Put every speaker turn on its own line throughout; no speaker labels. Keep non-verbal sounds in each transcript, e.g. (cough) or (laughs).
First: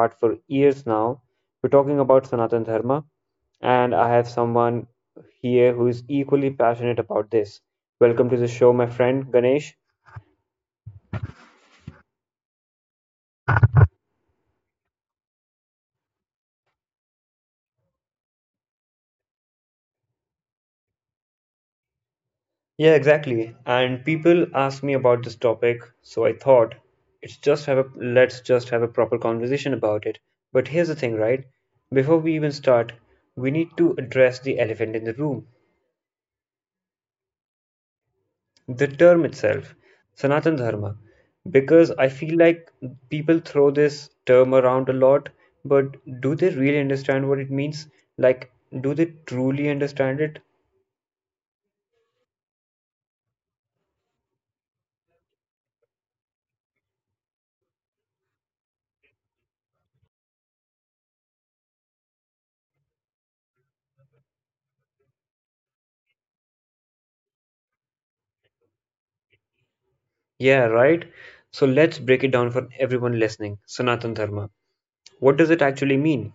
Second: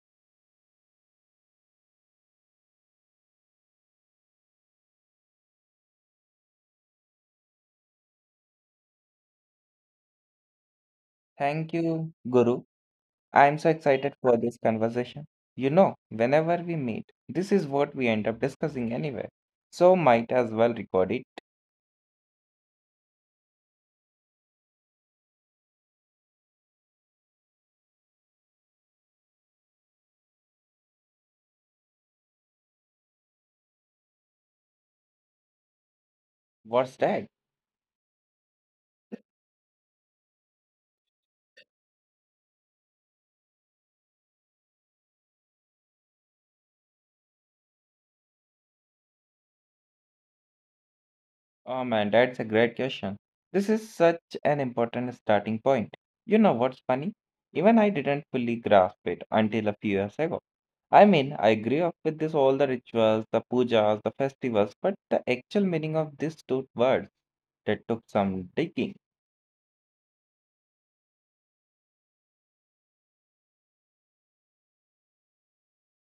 heart for years now. We're talking about Sanatan Dharma, and I have someone here who is equally passionate about this. Welcome to the show, my friend Ganesh.
Thank you, Guru. I am so excited for this conversation. You know, whenever we meet, this is what we end up discussing anyway. So might as well record it.
Yeah, exactly. And people ask me about this topic, so I thought it's just have a let's just have a proper conversation about it. But here's the thing, right? Before we even start, we need to address the elephant in the room,
What's that?
the term itself, Sanatan Dharma, because I feel like people throw this term around a lot, but do they really understand what it means? Like, do they truly understand it?
Oh man, that's a great question. This is such an important starting point. You know what's funny? Even I didn't fully grasp it until a few years ago. I mean, I grew up with this all the rituals, the pujas, the festivals, but the actual meaning of these two words that took some digging.
Yeah, right? So let's break it down for everyone listening. Sanatan Dharma, what does it actually mean?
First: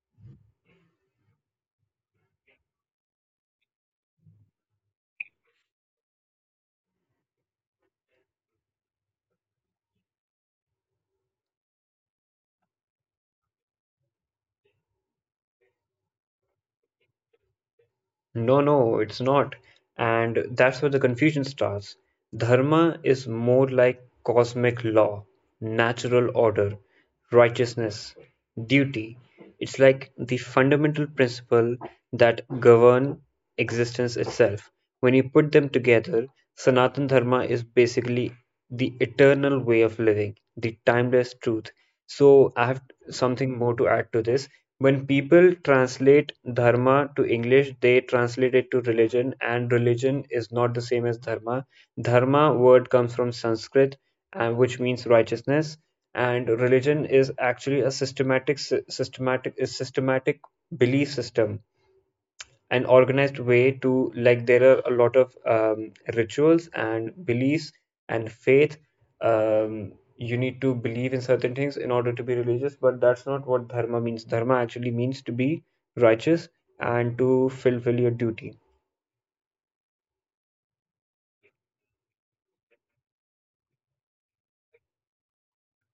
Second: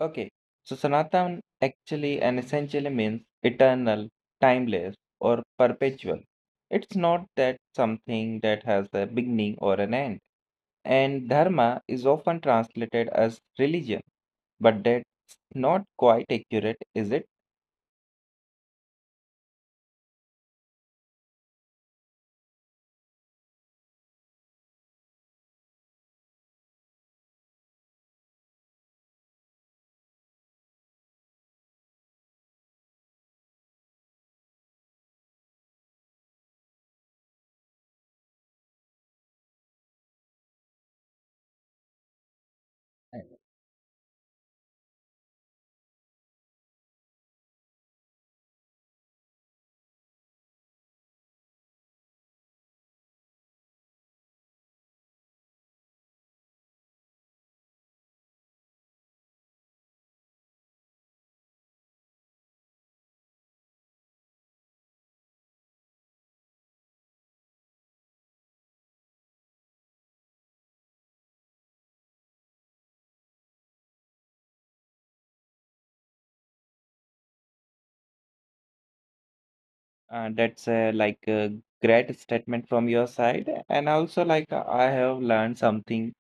Okay, so Sanatan actually and essentially means eternal, timeless, or perpetual. It's not that something that has a beginning or an end. And dharma is often translated as religion, but that's not quite accurate, is it?
No, no, it's not. And that's where the confusion starts. Dharma is more like cosmic law, natural order, righteousness, duty. It's like the fundamental principle that govern existence itself. When you put them together, Sanatan Dharma is basically the eternal way of living, the timeless truth. So, I have something more to add to this. When people translate Dharma to English, they translate it to religion, and religion is not the same as Dharma. Dharma word comes from Sanskrit, and which means righteousness, and religion is actually a systematic belief system, an organized way to. Like, there are a lot of rituals and beliefs and faith. You need to believe in certain things in order to be religious, but that's not what dharma means. Dharma actually means to be righteous and to fulfill your duty.
That's like a great statement from your side. And also, like, I have learned something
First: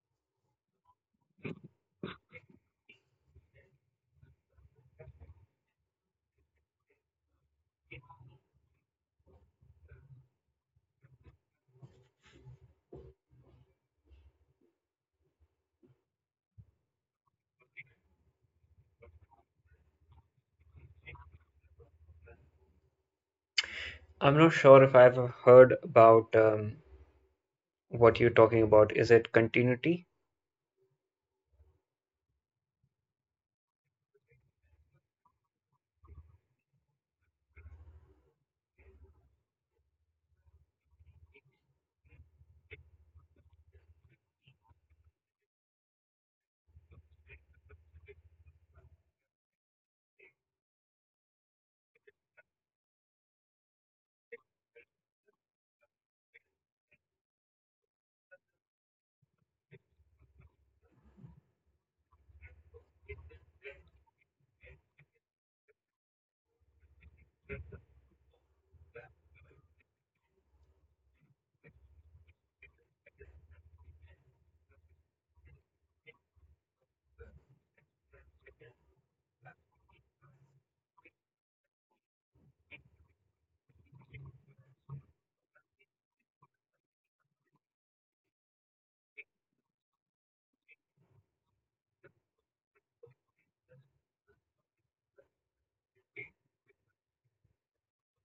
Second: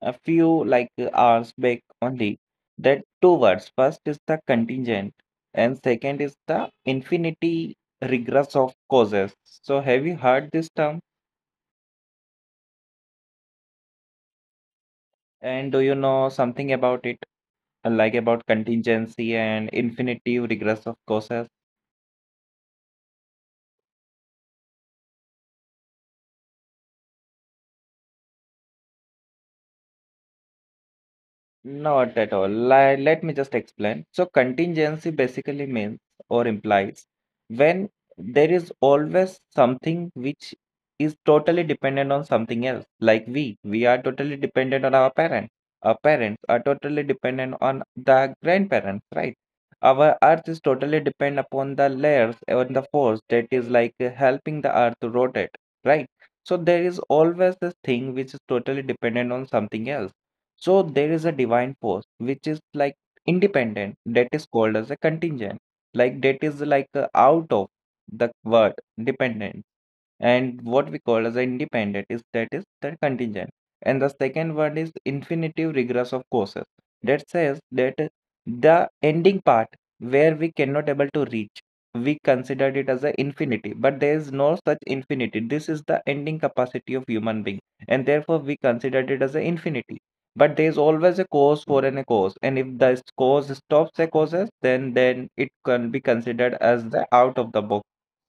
a few like hours back only. That two words. First is the contingent, and second is the infinity regress of causes. So have you heard this term? And do you know something about it, like about contingency and infinity regress of causes?
I'm not sure if I've heard about what you're talking about. Is it continuity?
Not at all. Let me just explain. So, contingency basically means or implies when there is always something which is totally dependent on something else. Like we are totally dependent on our parents. Our parents are totally dependent on the grandparents, right? Our earth is totally dependent upon the layers and the force that is like helping the earth to rotate, right? So, there is always this thing which is totally dependent on something else, so there is a divine force which is like independent, that is called as a contingent, like that is like a out of the word dependent, and what we call as independent is that is the contingent. And the second one is infinitive regress of causes that says that the ending part where we cannot able to reach, we considered it as an infinity, but there is no such infinity. This is the ending capacity of human being, and therefore we considered it as an infinity. But there is always a cause for an a cause, and if the cause stops the causes, then it can be considered as the out of the box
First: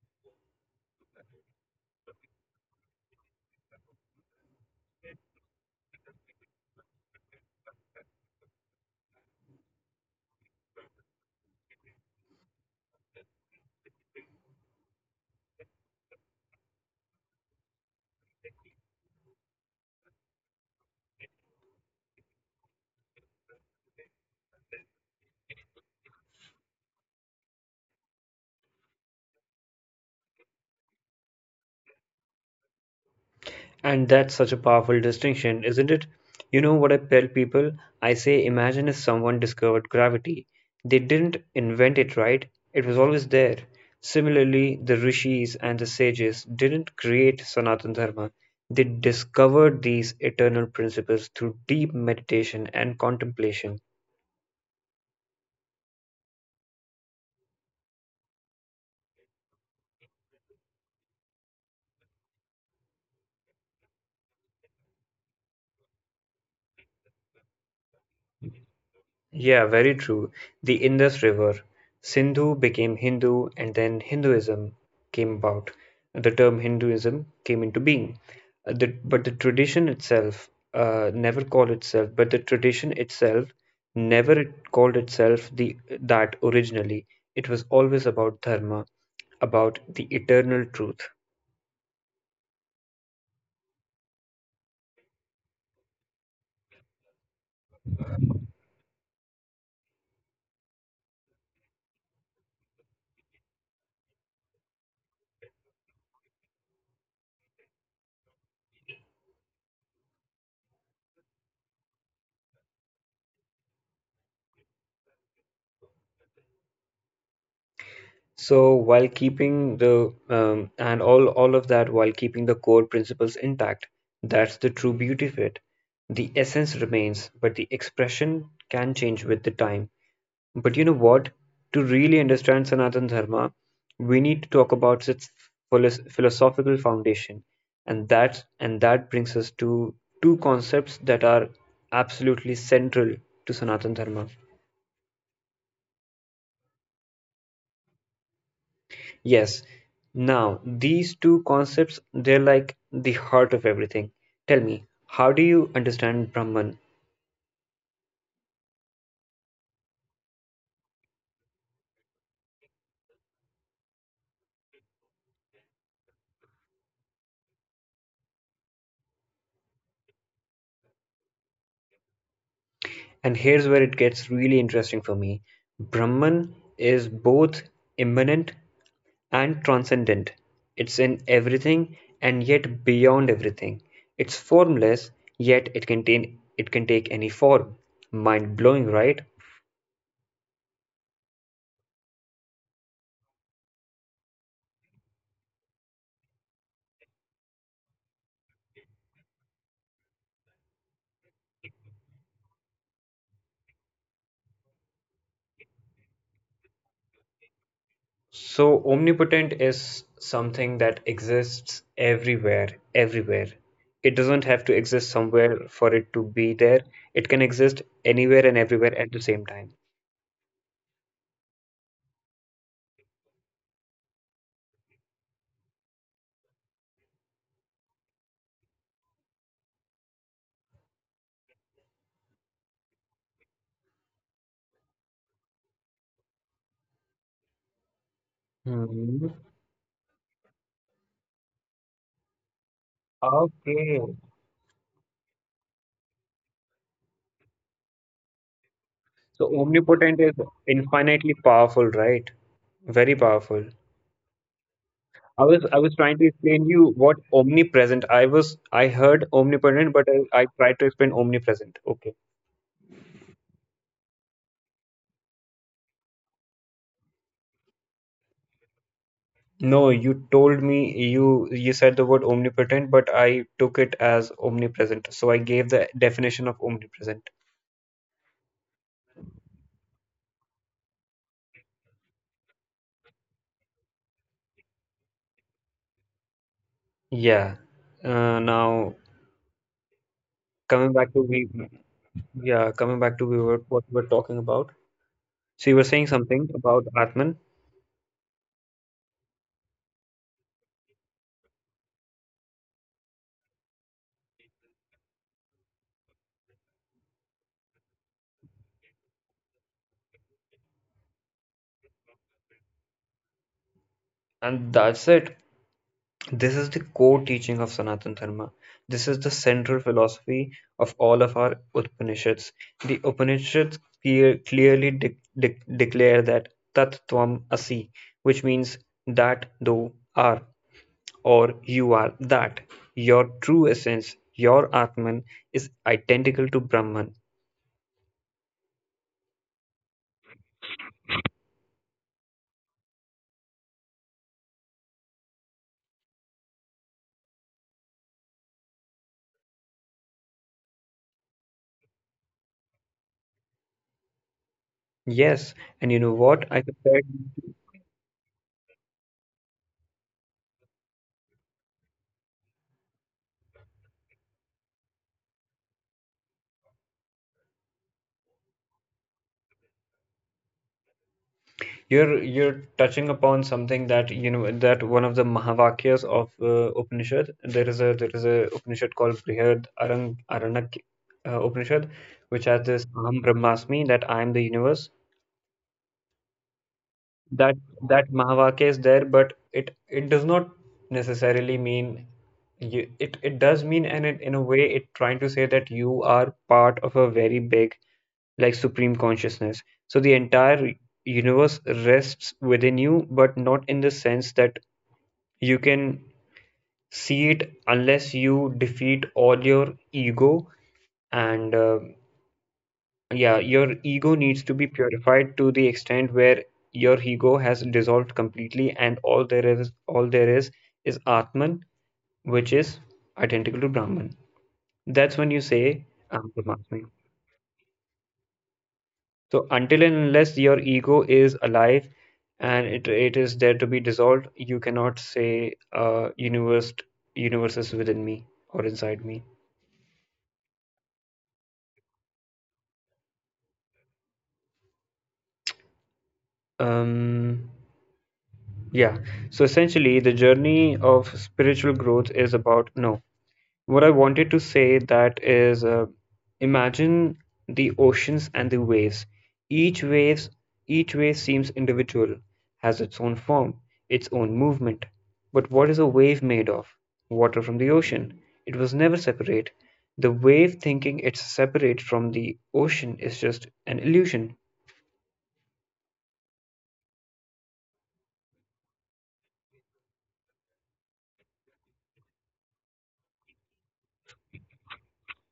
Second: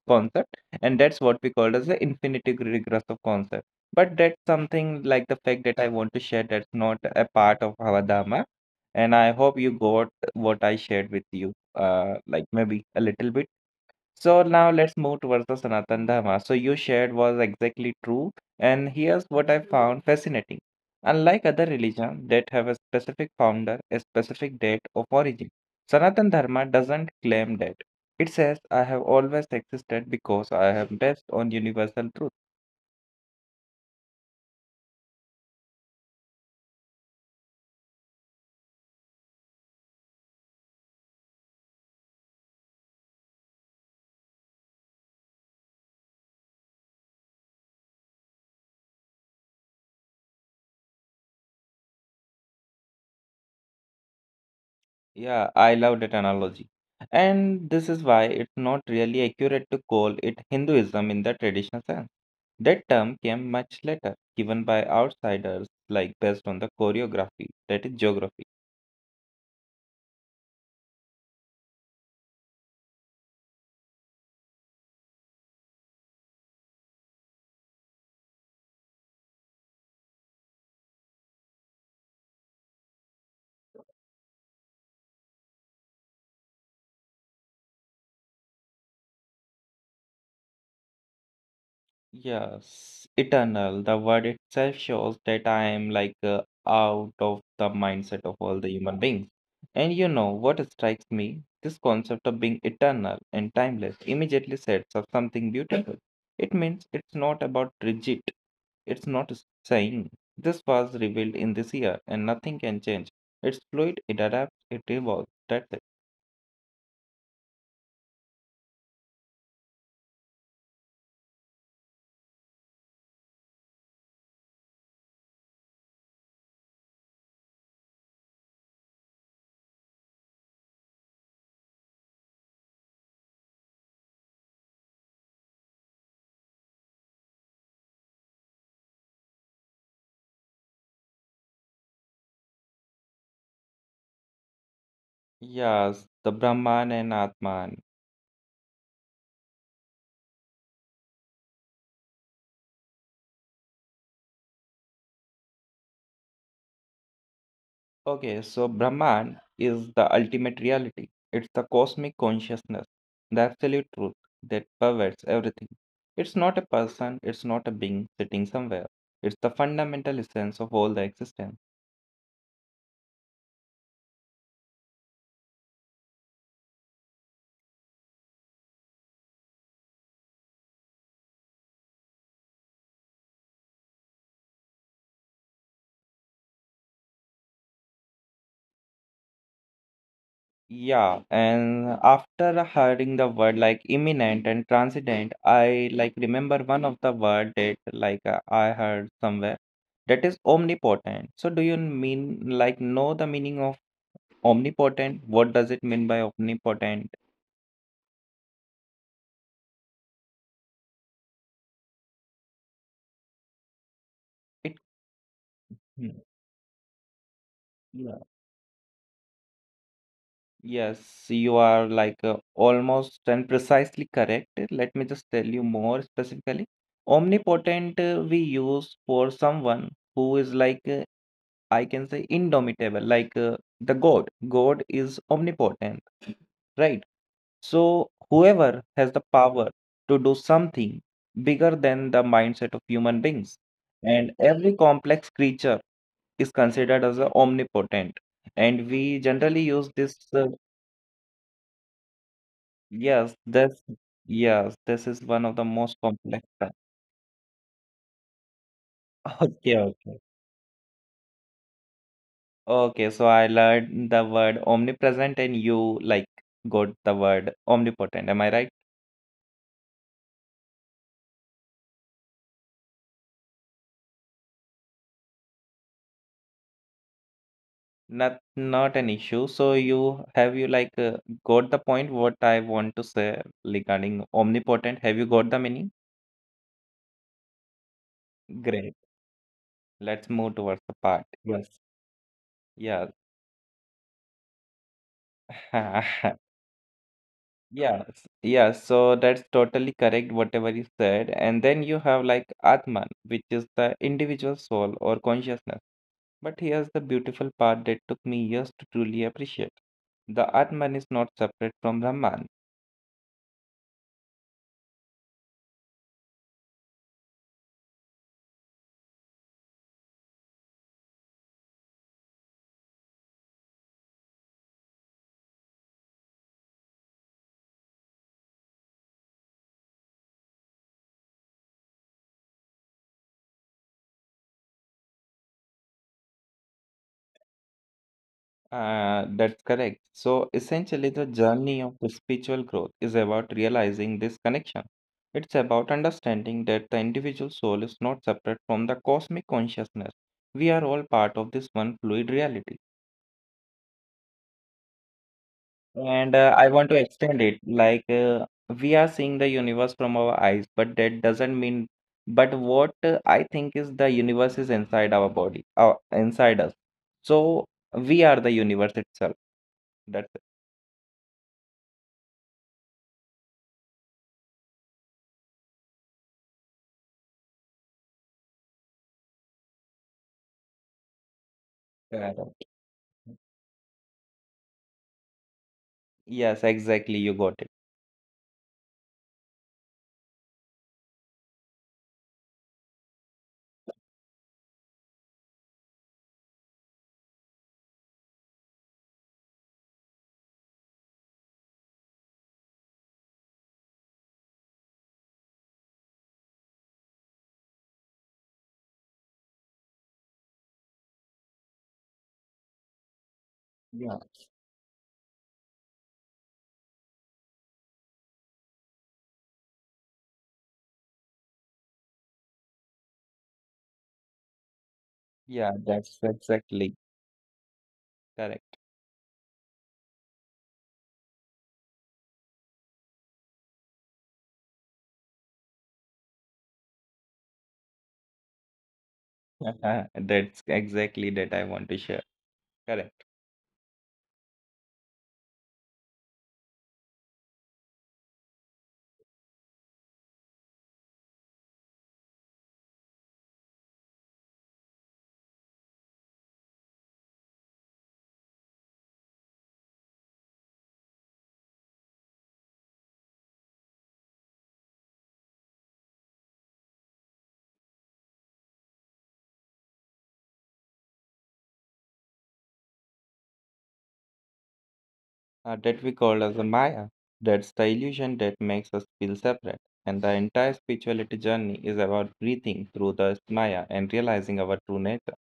concept. And that's what we call as the infinity regress of concept. But that's something like the fact that I want to share. That's not a part of our dharma, and I hope you got what I shared with you, uh, like maybe a little bit. So now let's move towards the Sanatan Dharma. So you shared was exactly true, and here's what I found fascinating. Unlike other religions that have a specific founder, a specific date of origin, Sanatan Dharma doesn't claim that. It says, I have always existed because I am based on universal truth.
And that's such a powerful distinction, isn't it? You know what I tell people? I say, imagine if someone discovered gravity. They didn't invent it, right? It was always there. Similarly, the rishis and the sages didn't create Sanatana Dharma. They discovered these eternal principles through deep meditation and contemplation.
Yeah, I love that analogy. And this is why it's not really accurate to call it Hinduism in the traditional sense. That term came much later, given by outsiders, like based on the choreography, that is geography.
Yeah, very true. The Indus River. Sindhu became Hindu, and then Hinduism came about. The term Hinduism came into being. The, but the tradition itself never called itself, but the tradition itself never it called itself the that originally. It was always about dharma, about the eternal truth.
Yes, eternal, the word itself shows that I am like out of the mindset of all the human beings. And you know what strikes me? This concept of being eternal and timeless immediately sets up something beautiful. It means it's not about rigid. It's not saying this was revealed in this year and nothing can change. It's fluid, it adapts, it evolves. That's it.
So, while keeping the and all of that, while keeping the core principles intact, that's the true beauty of it. The essence remains, but the expression can change with the time. But you know what? To really understand Sanatana Dharma, we need to talk about its philosophical foundation, and that brings us to two concepts that are absolutely central to Sanatana Dharma.
Yes, the Brahman and Atman.
Yes. Now, these two concepts, they're like the heart of everything. Tell me, how do you understand Brahman?
Okay, so Brahman is the ultimate reality. It's the cosmic consciousness, the absolute truth that pervades everything. It's not a person, it's not a being sitting somewhere. It's the fundamental essence of all the existence.
And here's where it gets really interesting for me. Brahman is both immanent and transcendent. It's in everything and yet beyond everything. It's formless, yet it can take any form. Mind blowing, right?
Yeah, and after hearing the word like imminent and transient, I like remember one of the word that I heard somewhere, that is omnipotent. So do you mean like know the meaning of omnipotent? What does it mean by omnipotent?
So, omnipotent is something that exists everywhere. It doesn't have to
It.
exist somewhere for it to
Hmm.
be there. It can exist
Yeah.
anywhere and everywhere at the same time.
Yes, you are like almost and precisely correct. Let me just tell you more specifically. Omnipotent, we use for someone who is like I can say indomitable, like the God. God is omnipotent, right? So, whoever
Hmm.
has the power to do something bigger than the mindset of human beings,
Okay.
and every complex creature is considered as a omnipotent, and we
So,
generally use
omnipotent is
this,
infinitely powerful, right? Very
yes
powerful.
this yes this
I
is
was
one of
I
the
was trying
most
to
complex
explain you what omnipresent. I heard
(laughs)
omnipotent,
okay,
but
okay.
I tried to explain omnipresent. Okay.
Okay, so I learned the word omnipresent and you like got the word omnipotent. Am I right?
No, you told me you said the word omnipotent, but I took it as omnipresent. So I gave the definition of omnipresent.
Not not an issue. So you have you like got the point what I want to say regarding omnipotent. Have you got the meaning?
Yeah. Now
Great. Let's move
coming
towards the
back to
part.
we
Yes.
yeah,
Yeah.
what we were talking about. So you were saying something
(laughs)
about Atman,
Yeah. Yeah. So that's totally correct, whatever you said. And then you have like Atman, which is the individual soul or consciousness. But here's the beautiful part that took me years to truly appreciate. The Atman is not separate from Brahman.
and that's it. This is the core teaching of Sanatana Dharma. This is the central philosophy of all of our Upanishads. The Upanishads clearly declare that Tat Tvam Asi, which means that thou are, or you are that. Your true essence, your Atman, is identical to Brahman.
That's correct. So essentially, the journey of the spiritual growth is about realizing this connection. It's about understanding that the individual soul is not separate from the cosmic consciousness. We are all part of this one fluid reality.
Yes, and you know
And
what? I
I want to
compared.
extend it like we are seeing the universe from our eyes, but that doesn't mean. But what I think is the universe is inside our body, inside us. So we are the universe itself. That's
You're touching upon something that you know that one of the Mahavakyas of Upanishad. There is a Upanishad called Brihad Aranak Upanishad, which has
correct.
this Aham Brahmasmi that I am the universe.
Yes, exactly. You
that
got it.
that Mahavakya is there, but it does not necessarily mean you, it does mean and it, in a way it trying to say that you are part of a very big, like, supreme consciousness. So the entire universe rests within you, but not in the sense that you can see it unless you defeat all your ego, and yeah, your ego
Yeah.
needs to be purified to the extent where your ego has dissolved completely, and all there is Atman, which is identical to Brahman. That's when you
Yeah,
say,
that's
I'm Brahmasmi.
exactly correct.
So until and unless your ego is alive and it is there to be dissolved, you cannot say, universe is within me or inside me.
(laughs) That's exactly that I want to share. Correct.
Um, yeah. So essentially, the journey of spiritual growth is about no. What I wanted to say that is, imagine the oceans and the waves. Each each wave seems individual, has its own form, its own movement. But what is a wave made of? Water from the ocean. It was never separate. The wave thinking it's separate from the ocean is just an illusion.
Uh, that we call as the Maya. That's the illusion that makes us feel separate. And the entire spirituality journey is about breathing through the Maya and realizing our true nature.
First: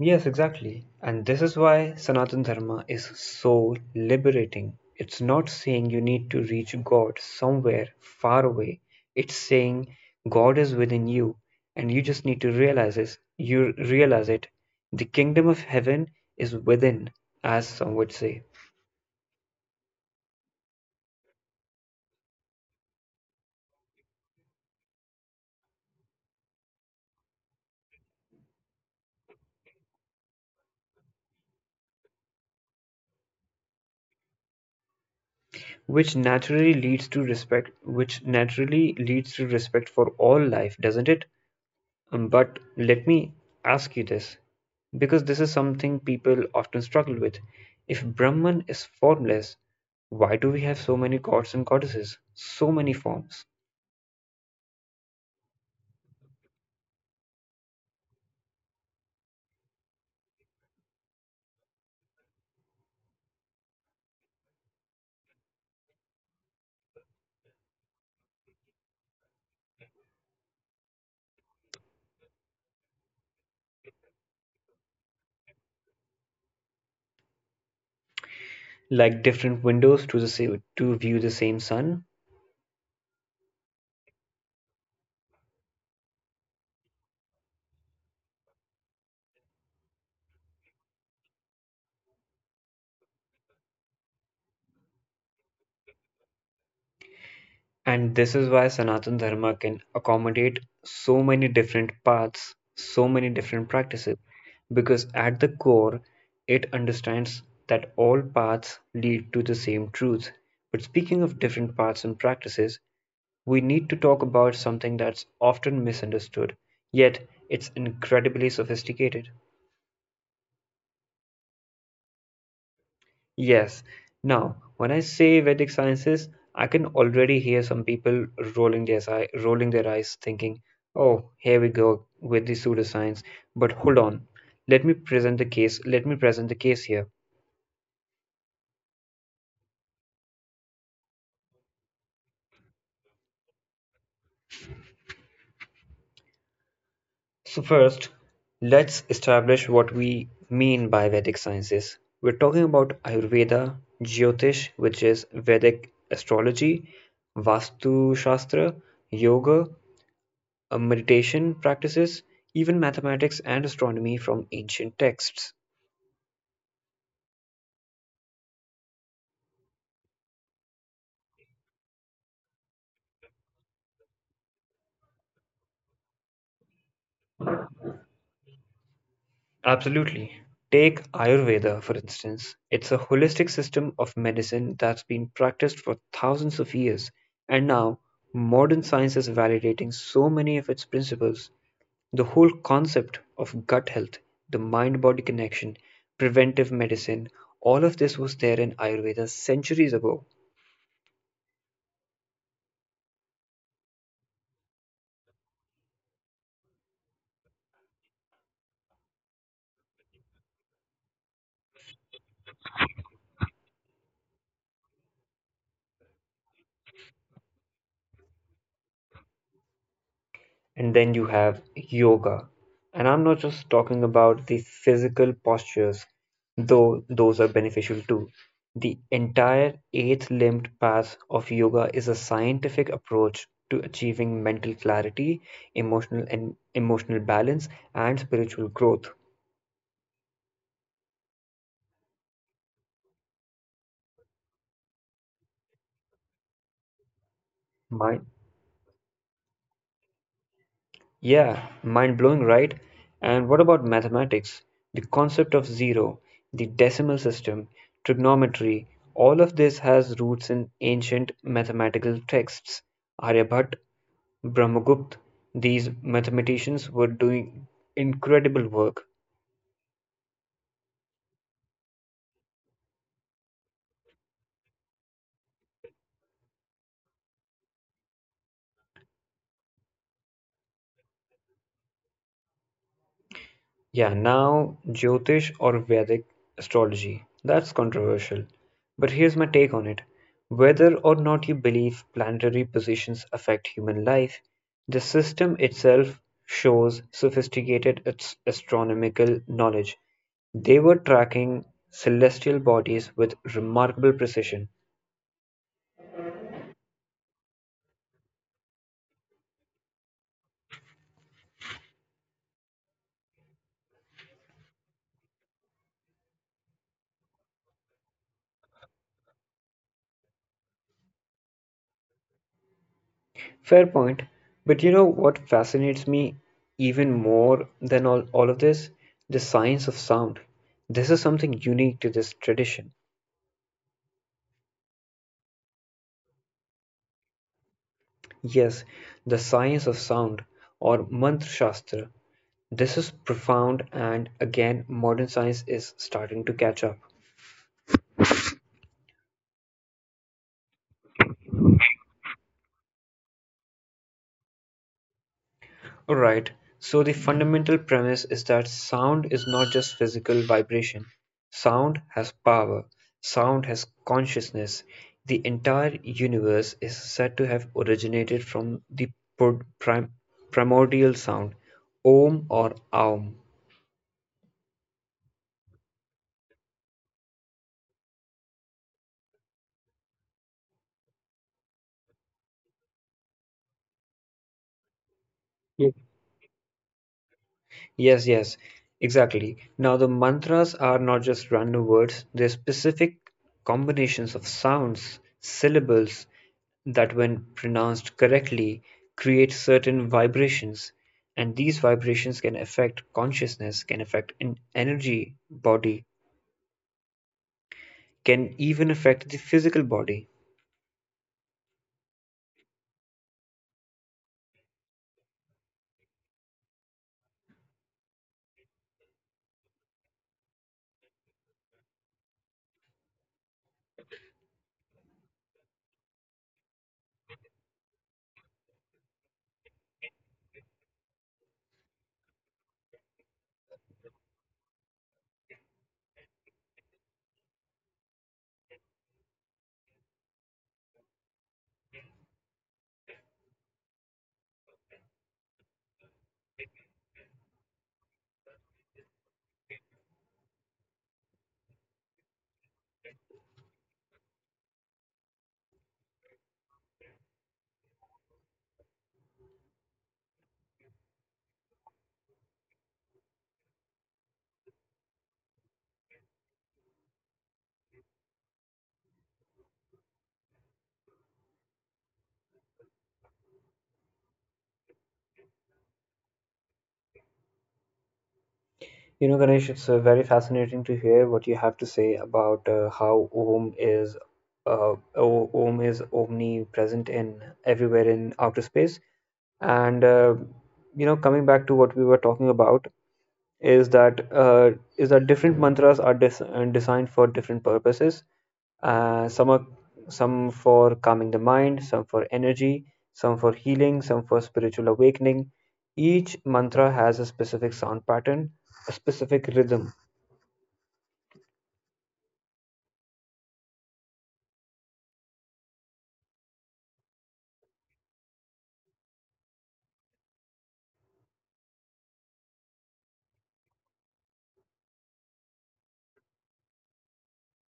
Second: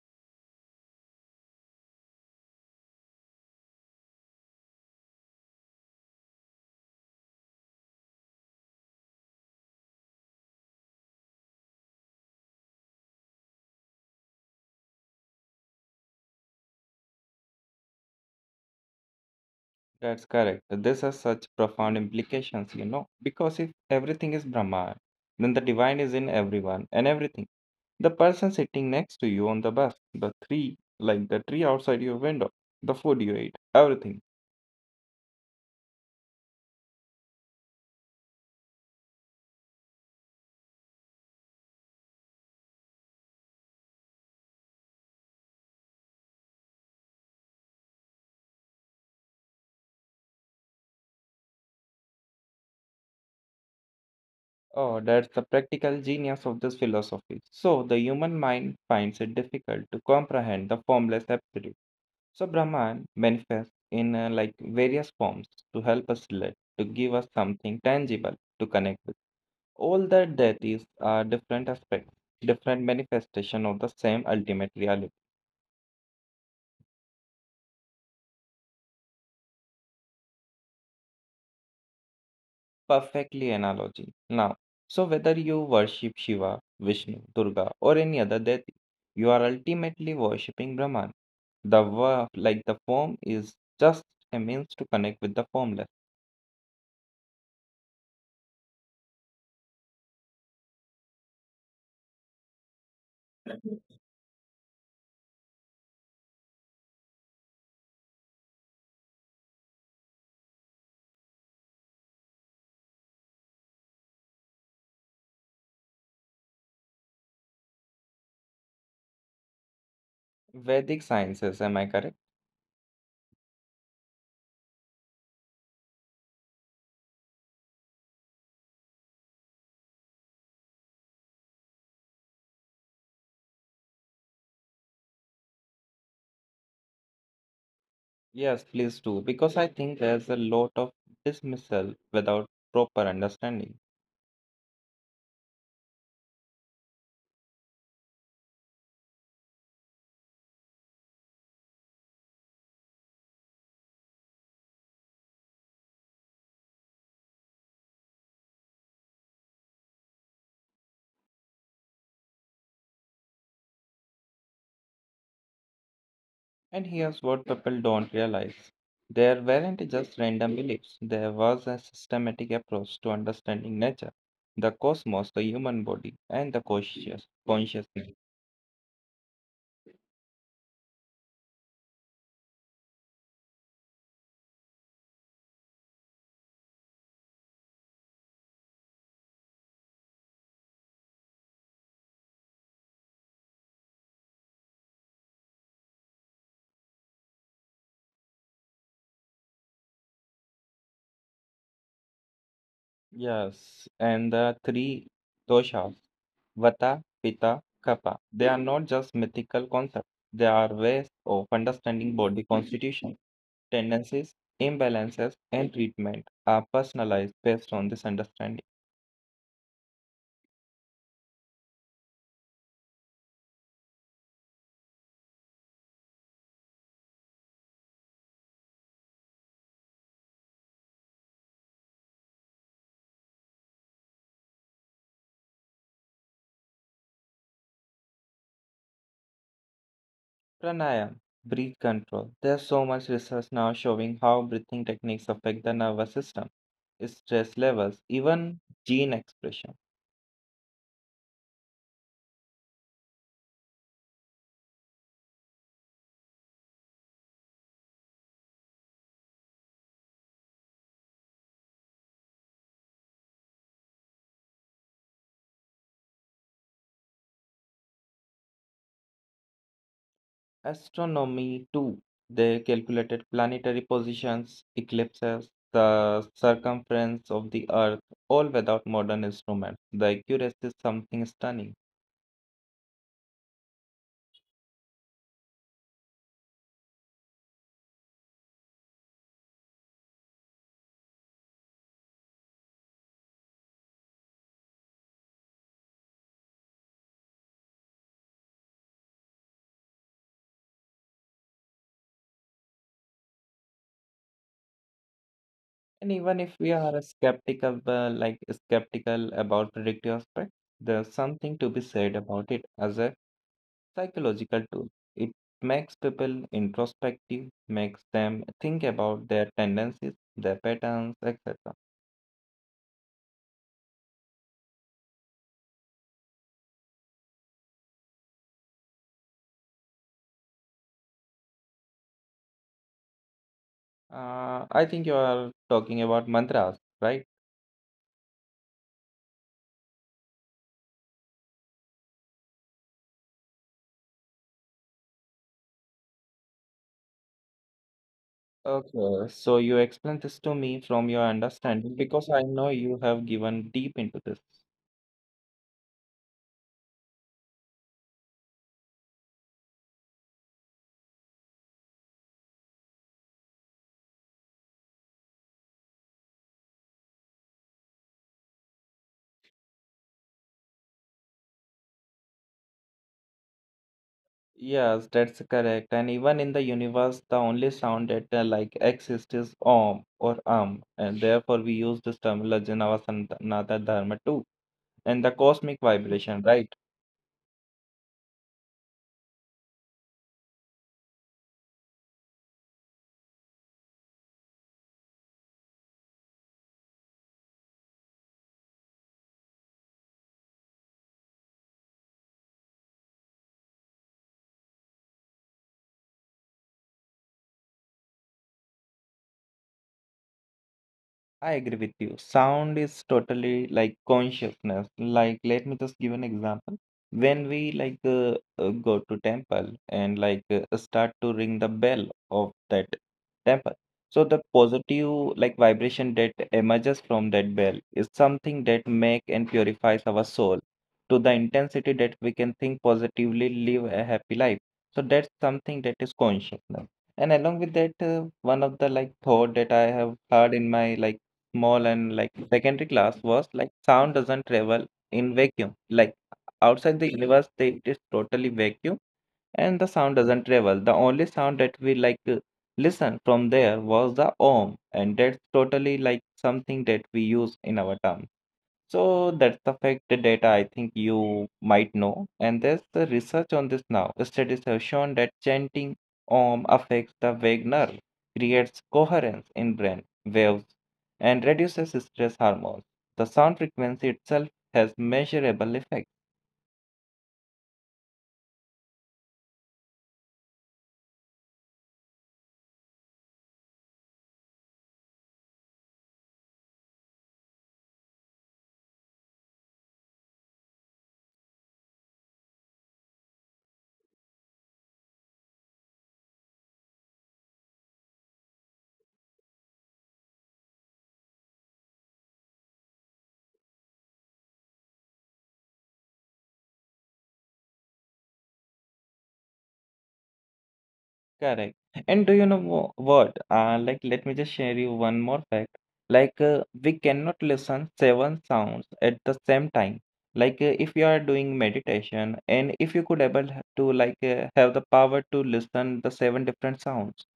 Yes, exactly. And this is why Sanatana Dharma is so liberating. It's not saying you need to reach God somewhere far away. It's saying God is within you, and you just need to realize this. You realize it. The kingdom of heaven is within, as some would say,
That's correct. This has such profound implications, you know, because if everything is Brahman, then the divine is in everyone and everything. The person sitting next to you on the bus, the tree, like the tree outside your window, the food you ate, everything.
which naturally leads to respect, which naturally leads to respect for all life, doesn't it? But let me ask you this, because this is something people often struggle with. If Brahman is formless, why do we have so many gods and goddesses, so many forms,
Oh, that's the practical genius of this philosophy. So, the human mind finds it difficult to comprehend the formless absolute. So, Brahman manifests in, like, various forms to help us live, to give us something tangible to connect with. All that that is are different aspects, different manifestation of the same ultimate reality.
like different windows to the to view the same sun?
Perfectly analogy. Now, so whether you worship Shiva, Vishnu, Durga, or any other deity, you are ultimately worshipping Brahman. The verb, like the form, is just a means to connect with the formless.
And this is why Sanatana Dharma can accommodate so many different paths, so many different practices, because at the core, it understands that all paths lead to the same truth. But speaking of different paths and practices, we need to talk about something that's often misunderstood, yet it's incredibly sophisticated.
Vedic sciences, am I correct?
Yes. Now, when I say Vedic sciences, I can already hear some people rolling their eyes, thinking, "Oh, here we go with the pseudoscience." But hold on, let me present the case. Let me present the case here.
Yes, please do, because I think there's a lot of dismissal without proper understanding.
So first, let's establish what we mean by Vedic sciences. We're talking about Ayurveda, Jyotish, which is Vedic astrology, Vastu Shastra, Yoga, meditation practices, even mathematics and astronomy from ancient texts.
And here's what people don't realize. There weren't just random beliefs, there was a systematic approach to understanding nature, the cosmos, the human body, and the consciousness.
Absolutely. Take Ayurveda, for instance. It's a holistic system of medicine that's been practiced for thousands of years, and now modern science is validating so many of its principles. The whole concept of gut health, the mind body connection, preventive medicine, all of this was there in Ayurveda centuries ago.
Yes, and the three doshas, Vata, Pitta, Kapha, they are not just mythical concepts, they are ways of understanding body constitution, tendencies, imbalances, and treatment are personalized based on this understanding.
And then you have yoga. And I'm not just talking about the physical postures, though those are beneficial too. The entire eighth limbed path of yoga is a scientific approach to achieving mental clarity, emotional balance, and spiritual growth.
Pranayam, breath control. There's so much research now showing how breathing techniques affect the nervous system, stress levels,
Mind
even gene expression.
Yeah, mind blowing, right? And what about mathematics? The concept of zero, the decimal system, trigonometry, all of this has roots in ancient mathematical texts. Aryabhatta, Brahmagupta, these mathematicians were doing incredible work.
Astronomy, too. They calculated planetary positions, eclipses, the circumference of the Earth, all without modern instruments. The accuracy is something stunning.
Yeah, now Jyotish or Vedic astrology. That's controversial. But here's my take on it. Whether or not you believe planetary positions affect human life, the system itself shows sophisticated astronomical knowledge. They were tracking celestial bodies with remarkable precision.
And even if we are skeptical, like skeptical about predictive aspect, there's something to be said about it as a psychological tool. It makes people introspective, makes them think about their tendencies, their patterns, etc.
Fair point. But you know what fascinates me even more than all of this? The science of sound. This is something unique to this tradition.
I think you are talking about mantras, right?
Yes, the science of sound or mantra shastra. This is profound, and again modern science is starting to catch up.
Okay, so you explain this to me from your understanding because I know you have given deep into this.
Right. So the fundamental premise is that sound is not just physical vibration. Sound has power. Sound has consciousness. The entire universe is said to have originated from the pro- prim- primordial sound, Om or Aum.
Yes, that's correct. And even in the universe, the only sound that exists is om or and therefore we use this terminology in our Sanatana Dharma too. And the cosmic vibration, right?
Yes, yes, exactly. Now, the mantras are not just random words, they're specific combinations of sounds, syllables that, when pronounced correctly, create certain vibrations. And these vibrations can affect consciousness, can affect an energy body, can even affect the physical body.
I agree with you. Sound is totally like consciousness. Like, let me just give an example. When we go to temple and start to ring the bell of that temple, so the positive like vibration that emerges from that bell is something that make and purifies our soul to the intensity that we can think positively, live a happy life. So that's something that is consciousness. And along with that, one of the like thought that I have heard in my like small and like secondary class was like sound doesn't travel in vacuum. Like outside the universe, they, it is totally vacuum and the sound doesn't travel. The only sound that we listen from there was the om, and that's totally like something that we use in our term. So that's the fact the data I think you might know. And there's the research on this now. Studies have shown that chanting Om affects the vagus nerve, creates coherence in brain waves, and reduces stress hormones. The sound frequency itself has measurable effect.
You know, Ganesh, it's very fascinating to hear what you have to say about how Om is omnipresent in everywhere in outer space. And you know, coming back to what we were talking about is that different mantras are designed for different purposes. Some are some for calming the mind, some for energy, some for healing, some for spiritual awakening. Each mantra has a specific sound pattern, a specific rhythm.
Correct. And do you know what? Let me just share you one more fact. We cannot listen seven sounds at the same time. If you are doing meditation, and if you could able to have the power to listen the seven different sounds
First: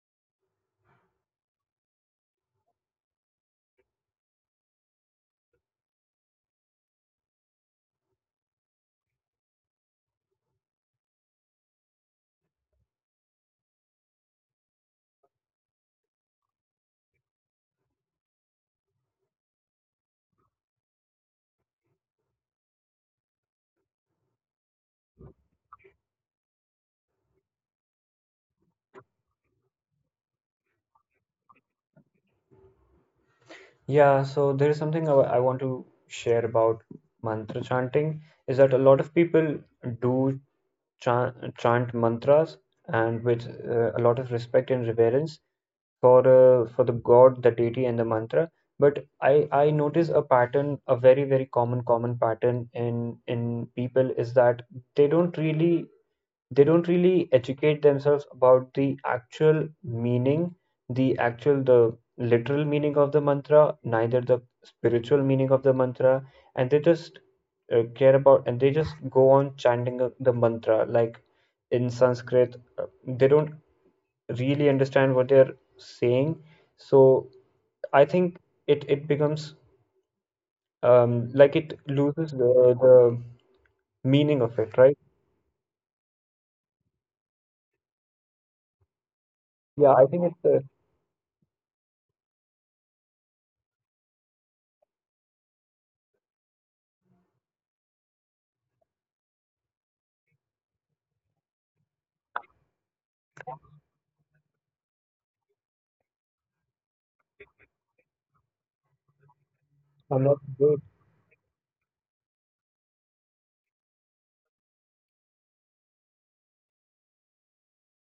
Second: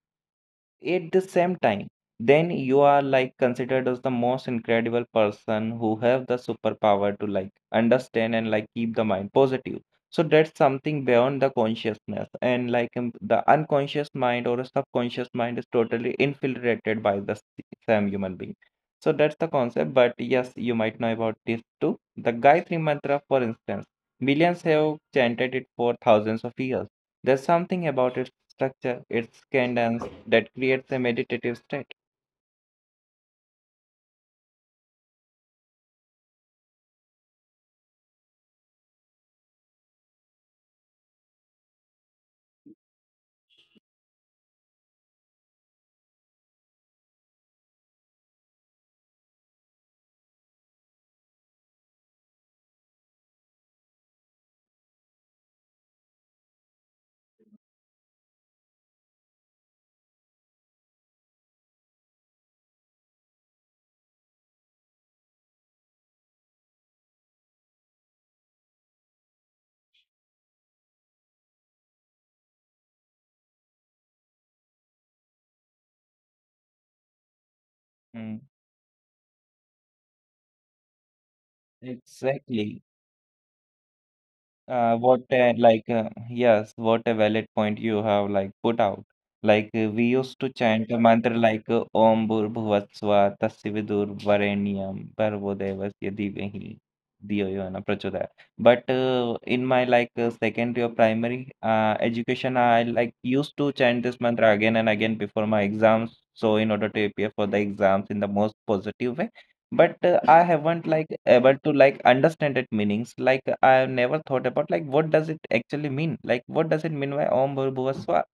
at the same time, then you are like considered as the most incredible person who have the superpower to like understand and like keep the mind positive. So that's something beyond the consciousness and the unconscious mind or a subconscious mind is totally infiltrated by the same human being. So that's the concept. But yes, you might know about this too. The Gayatri Mantra, for instance, millions have chanted it for thousands of years. There's something about its structure, its cadence, that creates a meditative state.
Yeah, so there is something I want to share about mantra chanting is that a lot of people do chant mantras and with a lot of respect and reverence for the god, the deity, and the mantra. But I notice a pattern, a very common pattern in people is that they don't really they don't really educate themselves about the actual meaning, the literal meaning of the mantra, neither the spiritual meaning of the mantra, and they just care about and they just go on chanting the mantra like in Sanskrit. They don't really understand what they're saying, so I
Mm,
think it becomes like it loses the,
exactly.
the meaning of it,
What
right?
a, like yes, what a valid point you have like put out. We
Yeah, I
used
think
to
it's
chant a mantra Om Bhur Bhuvat Swa Tasya Vidur Varenyam Bhargo Devasya Dhimahi धियो यो न प्रचोदयात्. But in my secondary or primary education, I like used to chant this mantra again and again before my exams. So in order to appear for the exams in the most positive way. But I
I'm not
haven't
good.
like able to like understand it meanings. Like I have never thought about like what does it actually mean? Like what does it mean by Om Bhur Bhuva Swaha?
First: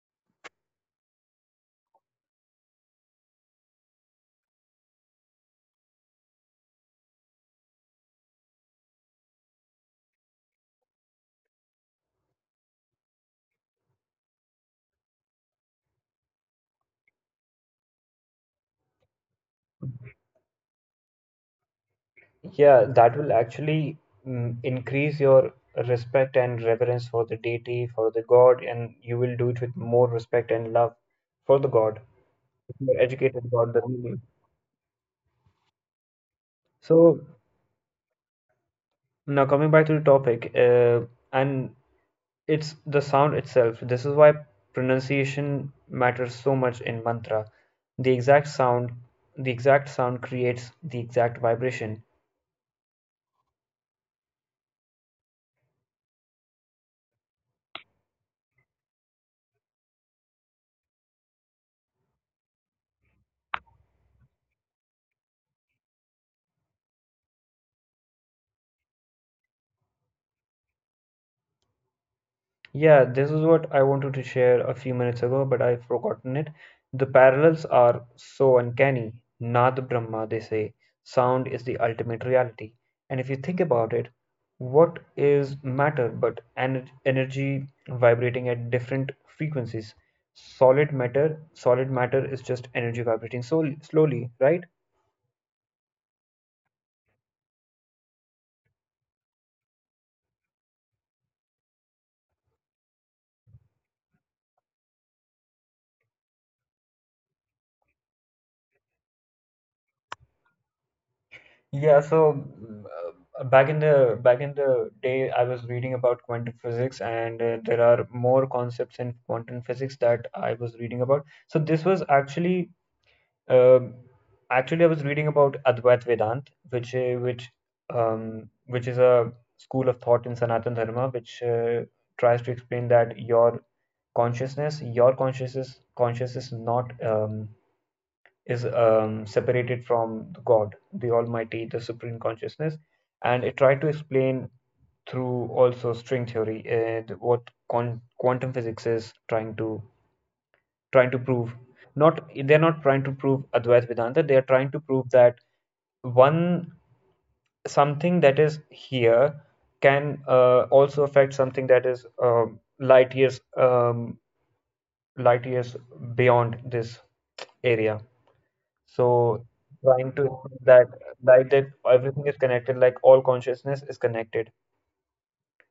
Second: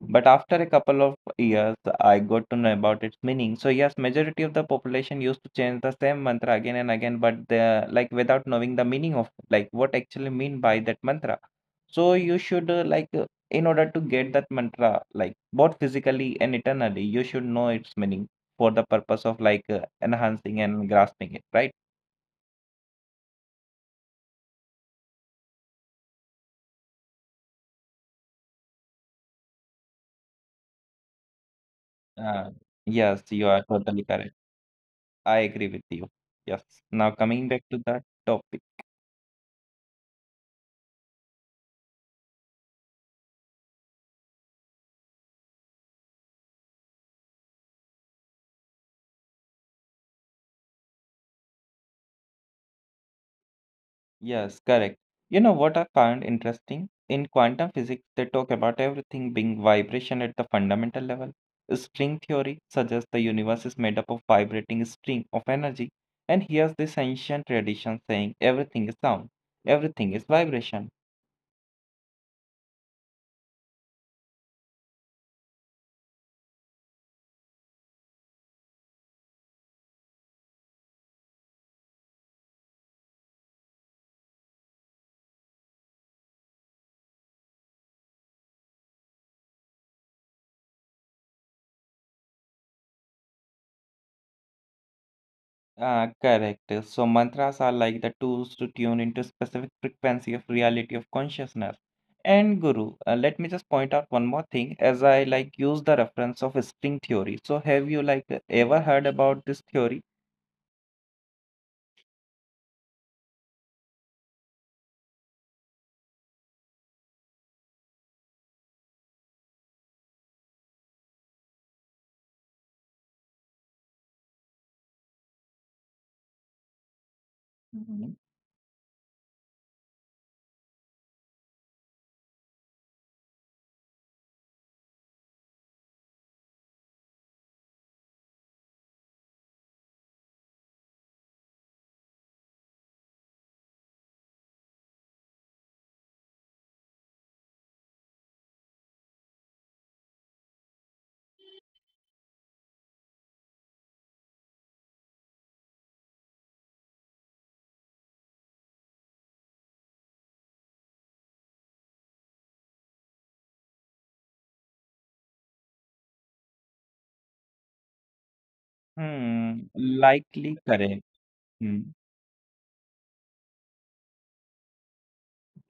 But after a couple of years, I got to know about its meaning. So yes, majority of the population used to change the same mantra again and again, but the like without knowing the meaning of like what actually mean by that mantra. So you should in order to get that mantra like both physically and eternally, you should know its meaning for the purpose of enhancing and grasping it, right?
Yeah, that will actually increase your respect and reverence for the deity, for the God, and you will do it with more respect and love for the God,
Uh,
your
yes, you
educated
are
God, the
totally
real.
correct. I agree with you. Yes. Now
So
coming back to that topic.
now coming back to the topic, and it's the sound itself. This is why pronunciation matters so much in mantra. The exact sound, the exact sound creates the exact vibration.
Yes, correct. You know what I found interesting? In quantum physics, they talk about everything being vibration at the fundamental level. String theory suggests the universe is made up of vibrating string of energy, and here's this ancient tradition saying everything is sound, everything is vibration.
Yeah, this is what I wanted to share a few minutes ago, but I've forgotten it. The parallels are so uncanny. Nad Brahma, they say, sound is the ultimate reality. And if you think about it, what is matter but energy vibrating at different frequencies? Solid matter is just energy vibrating so slowly, right?
Ah, correct. So mantras are like the tools to tune into specific frequency of reality of consciousness. And Guru, let me just point out one more thing as I like use the reference of string theory. So have you like ever heard about this theory?
Yeah, so back in the day, I was reading about quantum physics, and there are more concepts in quantum physics that I was reading about. So this was um, actually I was reading about Advait Vedant,
Mhm.
which is a school of thought in Sanatana Dharma, which tries to explain that your consciousness is not is separated from God, the Almighty, the Supreme Consciousness, and it tried to explain through also string theory and what quantum physics is trying to prove. Not they're not trying to prove Advaita Vedanta. They are trying to prove that one something that is here can also affect something that is light years beyond this area. So
Hmm,
trying to
likely
explain that
correct.
that
Hmm.
everything is connected, like all consciousness is connected.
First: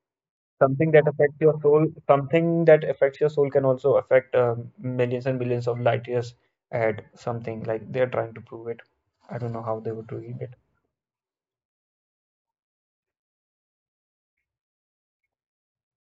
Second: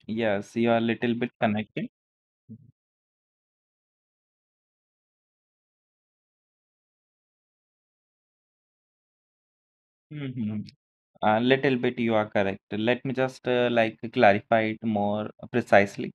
Yes, you are a little bit connected.
Something that affects your soul can also affect millions and billions of light years at something like they're trying to prove it. I don't know how they would do it.
Mm-hmm. A little bit you are correct. Let me just clarify it more precisely.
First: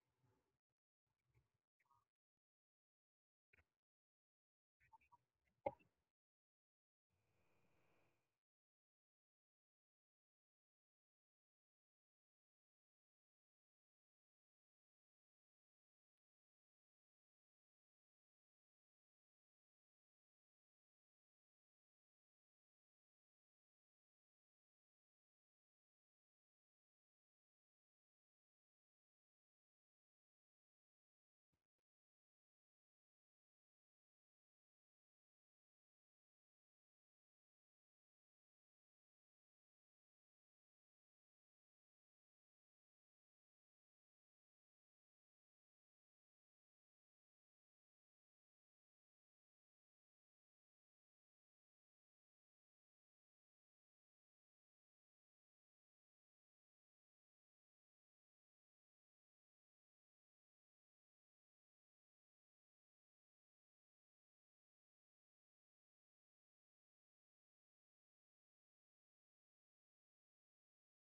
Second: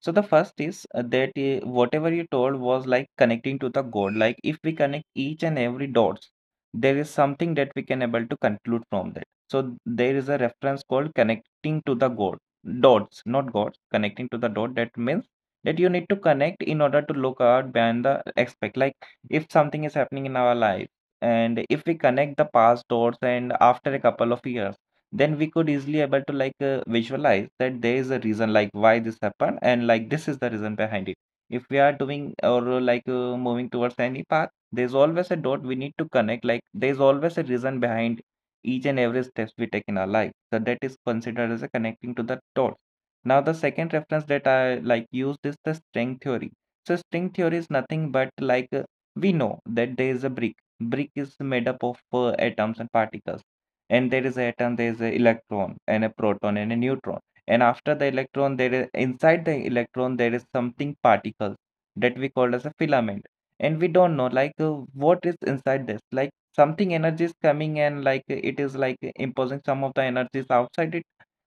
So the first is that whatever you told was like connecting to the God. Like if we connect each and every dots, there is something that we can able to conclude from that. So there is a reference called connecting to the God. Dots, not gods. Connecting to the dot. That means that you need to connect in order to look out beyond the aspect. Like if something is happening in our life, and if we connect the past dots, and after a couple of years, then we could easily able to visualize that there is a reason like why this happened and like this is the reason behind it. If we are doing or moving towards any path, there's always a dot we need to connect. Like there's always a reason behind each and every steps we take in our life, so that is considered as a connecting to the dot. Now the second reference that I like used is the string theory. So string theory is nothing but we know that there is a brick. Brick is made up of atoms and particles, and there is atom, there is an electron and a proton and a neutron, and after the electron, there is, inside the electron, there is something particles that we call as a filament. And we don't know what is inside this, like something energy is coming and like it is like imposing some of the energies outside it.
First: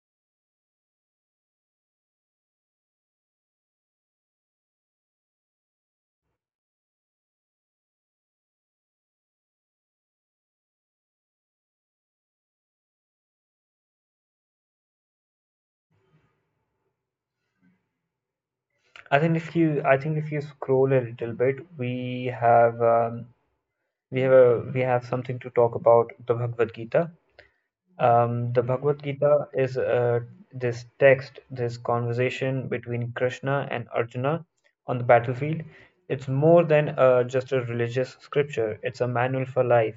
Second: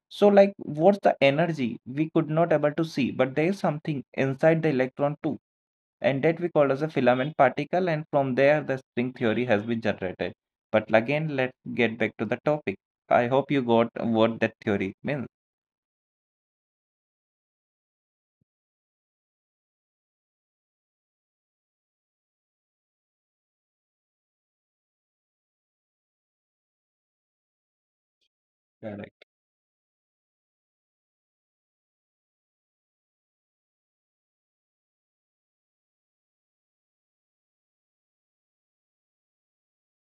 So like, what's the energy? We could not able to see, but there is something inside the electron too, and that we call as a filament particle, and from there the string theory has been generated. But again, let's get back to the topic. I hope you got what that theory means.
I think if you scroll a little bit, we have we we have something to talk about the Bhagavad Gita. The Bhagavad
Correct.
Gita is this text, this conversation between Krishna and Arjuna on the battlefield. It's more than just a religious scripture. It's a manual for life.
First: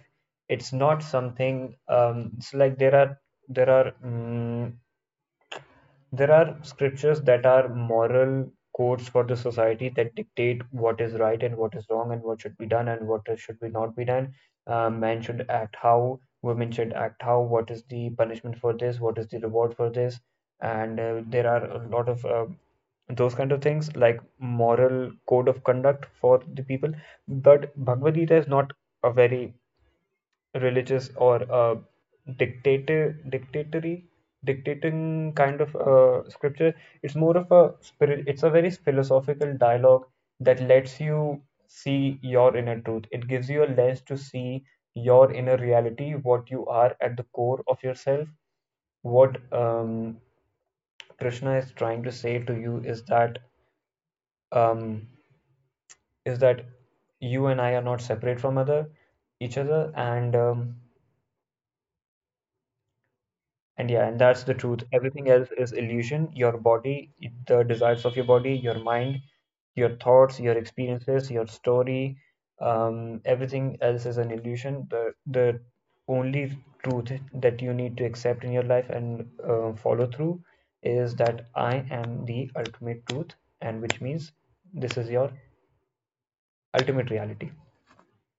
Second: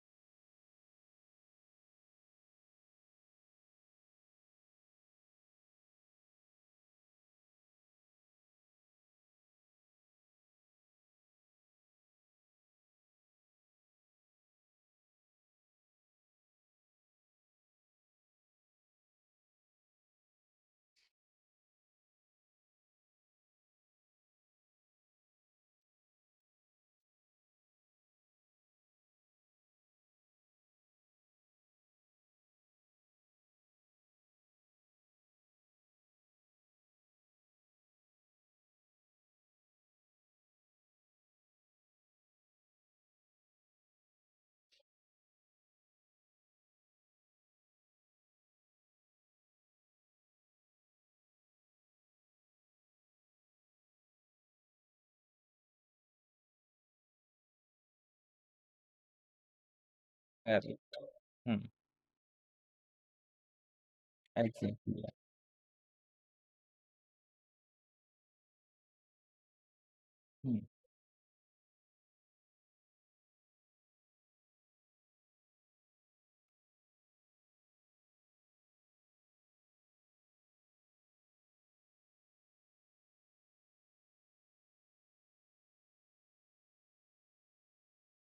It's not something. It's like there are mm there are scriptures that are moral codes for the society that dictate what is right and what is wrong and what should be done and what should be not be done. Men should act how, women should act how, what is the punishment for this, what is the reward for this. And there are a lot of those kind of things like moral code of conduct for the people. But Bhagavad Gita is not a very religious or dictator dictatory dictating kind of scripture. It's more of a spirit. It's a very philosophical dialogue that lets you see your inner truth. It gives you a lens to see your inner reality, what you are at the core of yourself. What Krishna is trying to say to you um, is that you and I are not separate from other each other, and
Correct. Hmm.
and yeah, and that's the
Exactly.
truth.
Yeah.
Everything else is illusion. Your body, the desires of your body, your mind, your thoughts, your
Hmm.
experiences, your story, everything else is an illusion. The only truth that you need to accept in your life and follow through is that I am the ultimate truth, and which means this is your ultimate reality.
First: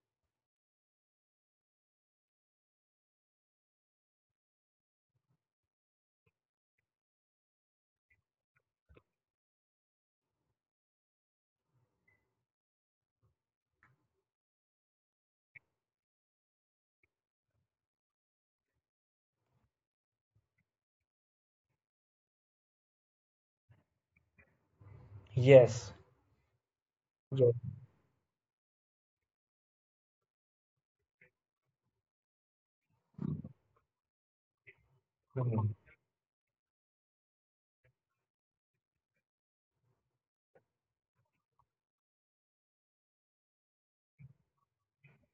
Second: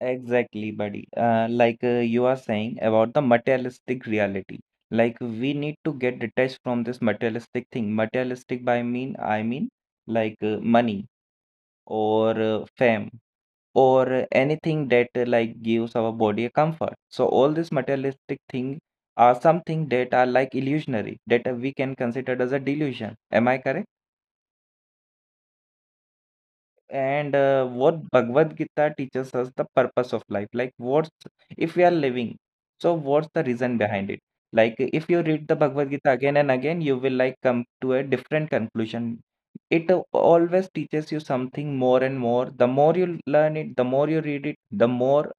Exactly, buddy. You are saying about the materialistic reality. Like we need to get detached from this materialistic thing. Materialistic by mean I mean money or fame or anything that like gives our body a comfort. So all these materialistic things are something that are like illusionary that we can consider as a delusion. Am I correct?
Yes.
And
Yes.
what Bhagavad Gita teaches us the purpose of life. Like what's if we are living, so what's the reason behind it? Like if you read the
Mhm.
Bhagavad Gita again and again, you will like come to a different conclusion. It always teaches you something more and more. The more you learn it, the more you read it, the more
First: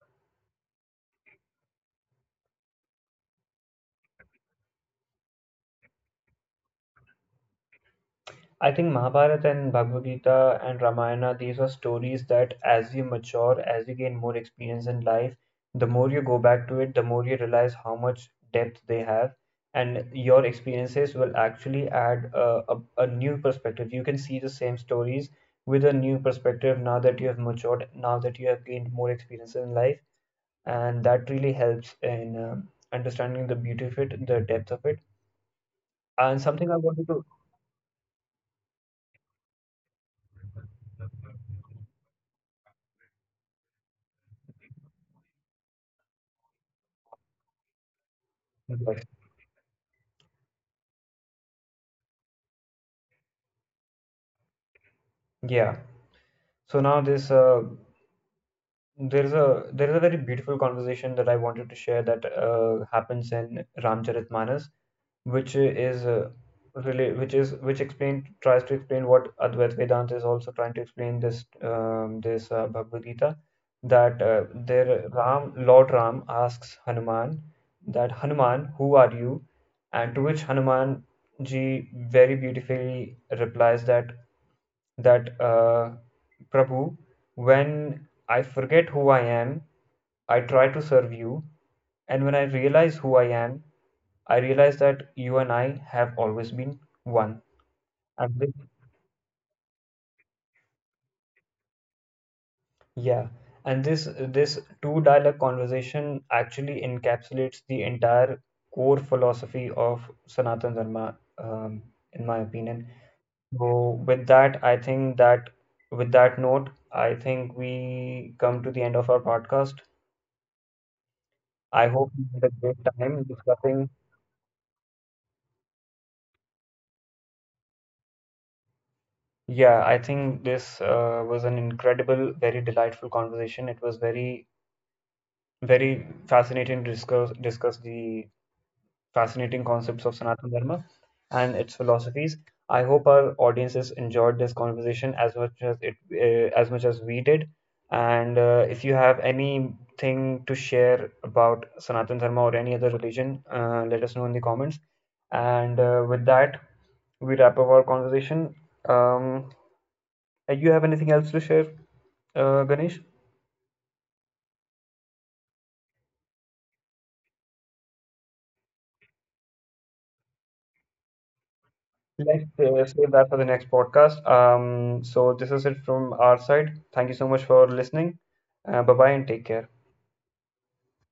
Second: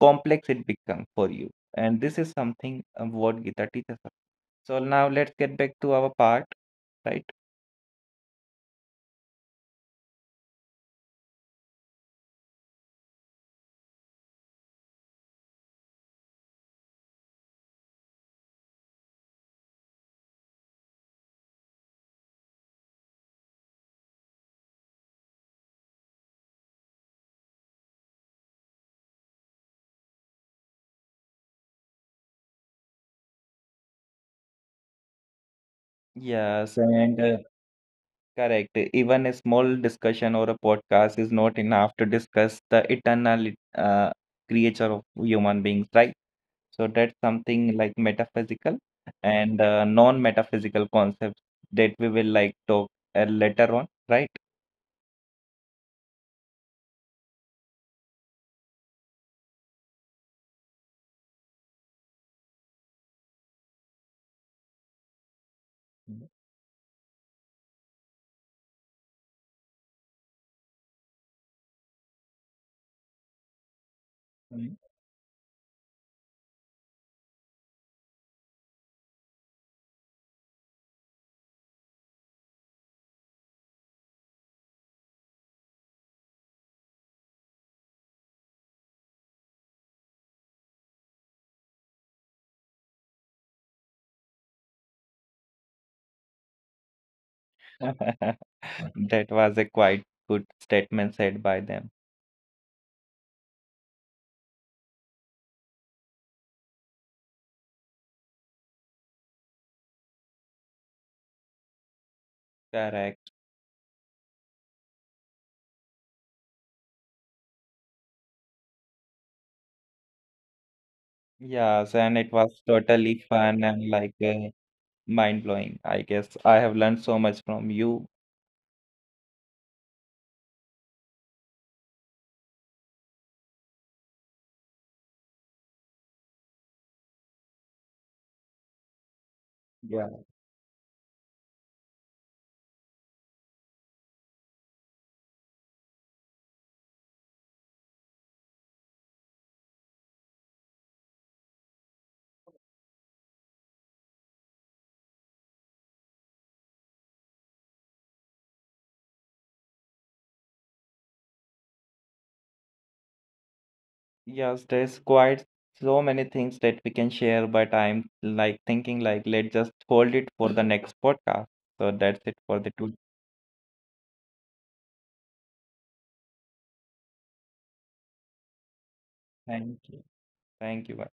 complex it become for you. And this is something what Gita teaches us. So now let's get back to our part, right?
I think Mahabharata and Bhagavad Gita and Ramayana, these are stories that as you mature, as you gain more experience in life, the more you go back to it, the more you realize how much depth they have. And your experiences will actually add a new perspective. You can see the same stories with a new perspective now that you have matured, now that you have gained more experience in life. And that really helps in understanding the beauty of it, the depth of it. And something
Yes,
I wanted
and
to,
correct. Even a small discussion or a podcast is not enough to discuss the eternal creature of human beings, right? So that's something like metaphysical and non-metaphysical concepts that we will like talk later on, right?
yeah. So now this there's a there is a very beautiful conversation that I wanted to share that happens in Ramcharitmanas, which is which explain tries to explain what Advait Vedanta is also trying to explain, this Bhagavad Gita, that there Ram
Mhm.
Lord Ram asks Hanuman that Hanuman, who are you? And to which Hanuman ji very beautifully replies that that uh, Prabhu, when I forget who I am, I try to serve you, and when I realize who I am, I realize that you and I have always been one. And this,
(laughs) That was a quite good statement said by them.
yeah, and this two dialogue conversation actually encapsulates the entire core philosophy of Sanatana Dharma, in my opinion.
Correct.
So with that, I think that with that note, I think we come to the end of our podcast. I
Yes,
hope
and
you
it
had a
was
great
totally
time
fun
discussing.
and mind-blowing. I guess I have learned so much from you.
Yeah, I think this was an incredible, very delightful conversation. It was very, very fascinating to discuss the fascinating concepts of
Yeah.
Sanatana Dharma and its philosophies. I hope our audiences enjoyed this conversation as much as much as we did. And if you have anything to share about Sanatana Dharma or any other religion, let us know in the comments. And with that, we wrap up our conversation. Um, you have anything else to share, Ganesh?
Yes, there's quite so many things that we can share, but I'm like thinking like let's just hold it for the next podcast. So that's it
Let's
for the two.
save that for the next podcast. So this is it from our side. Thank you so much for listening. Bye bye and take care.
Thank you. Thank you.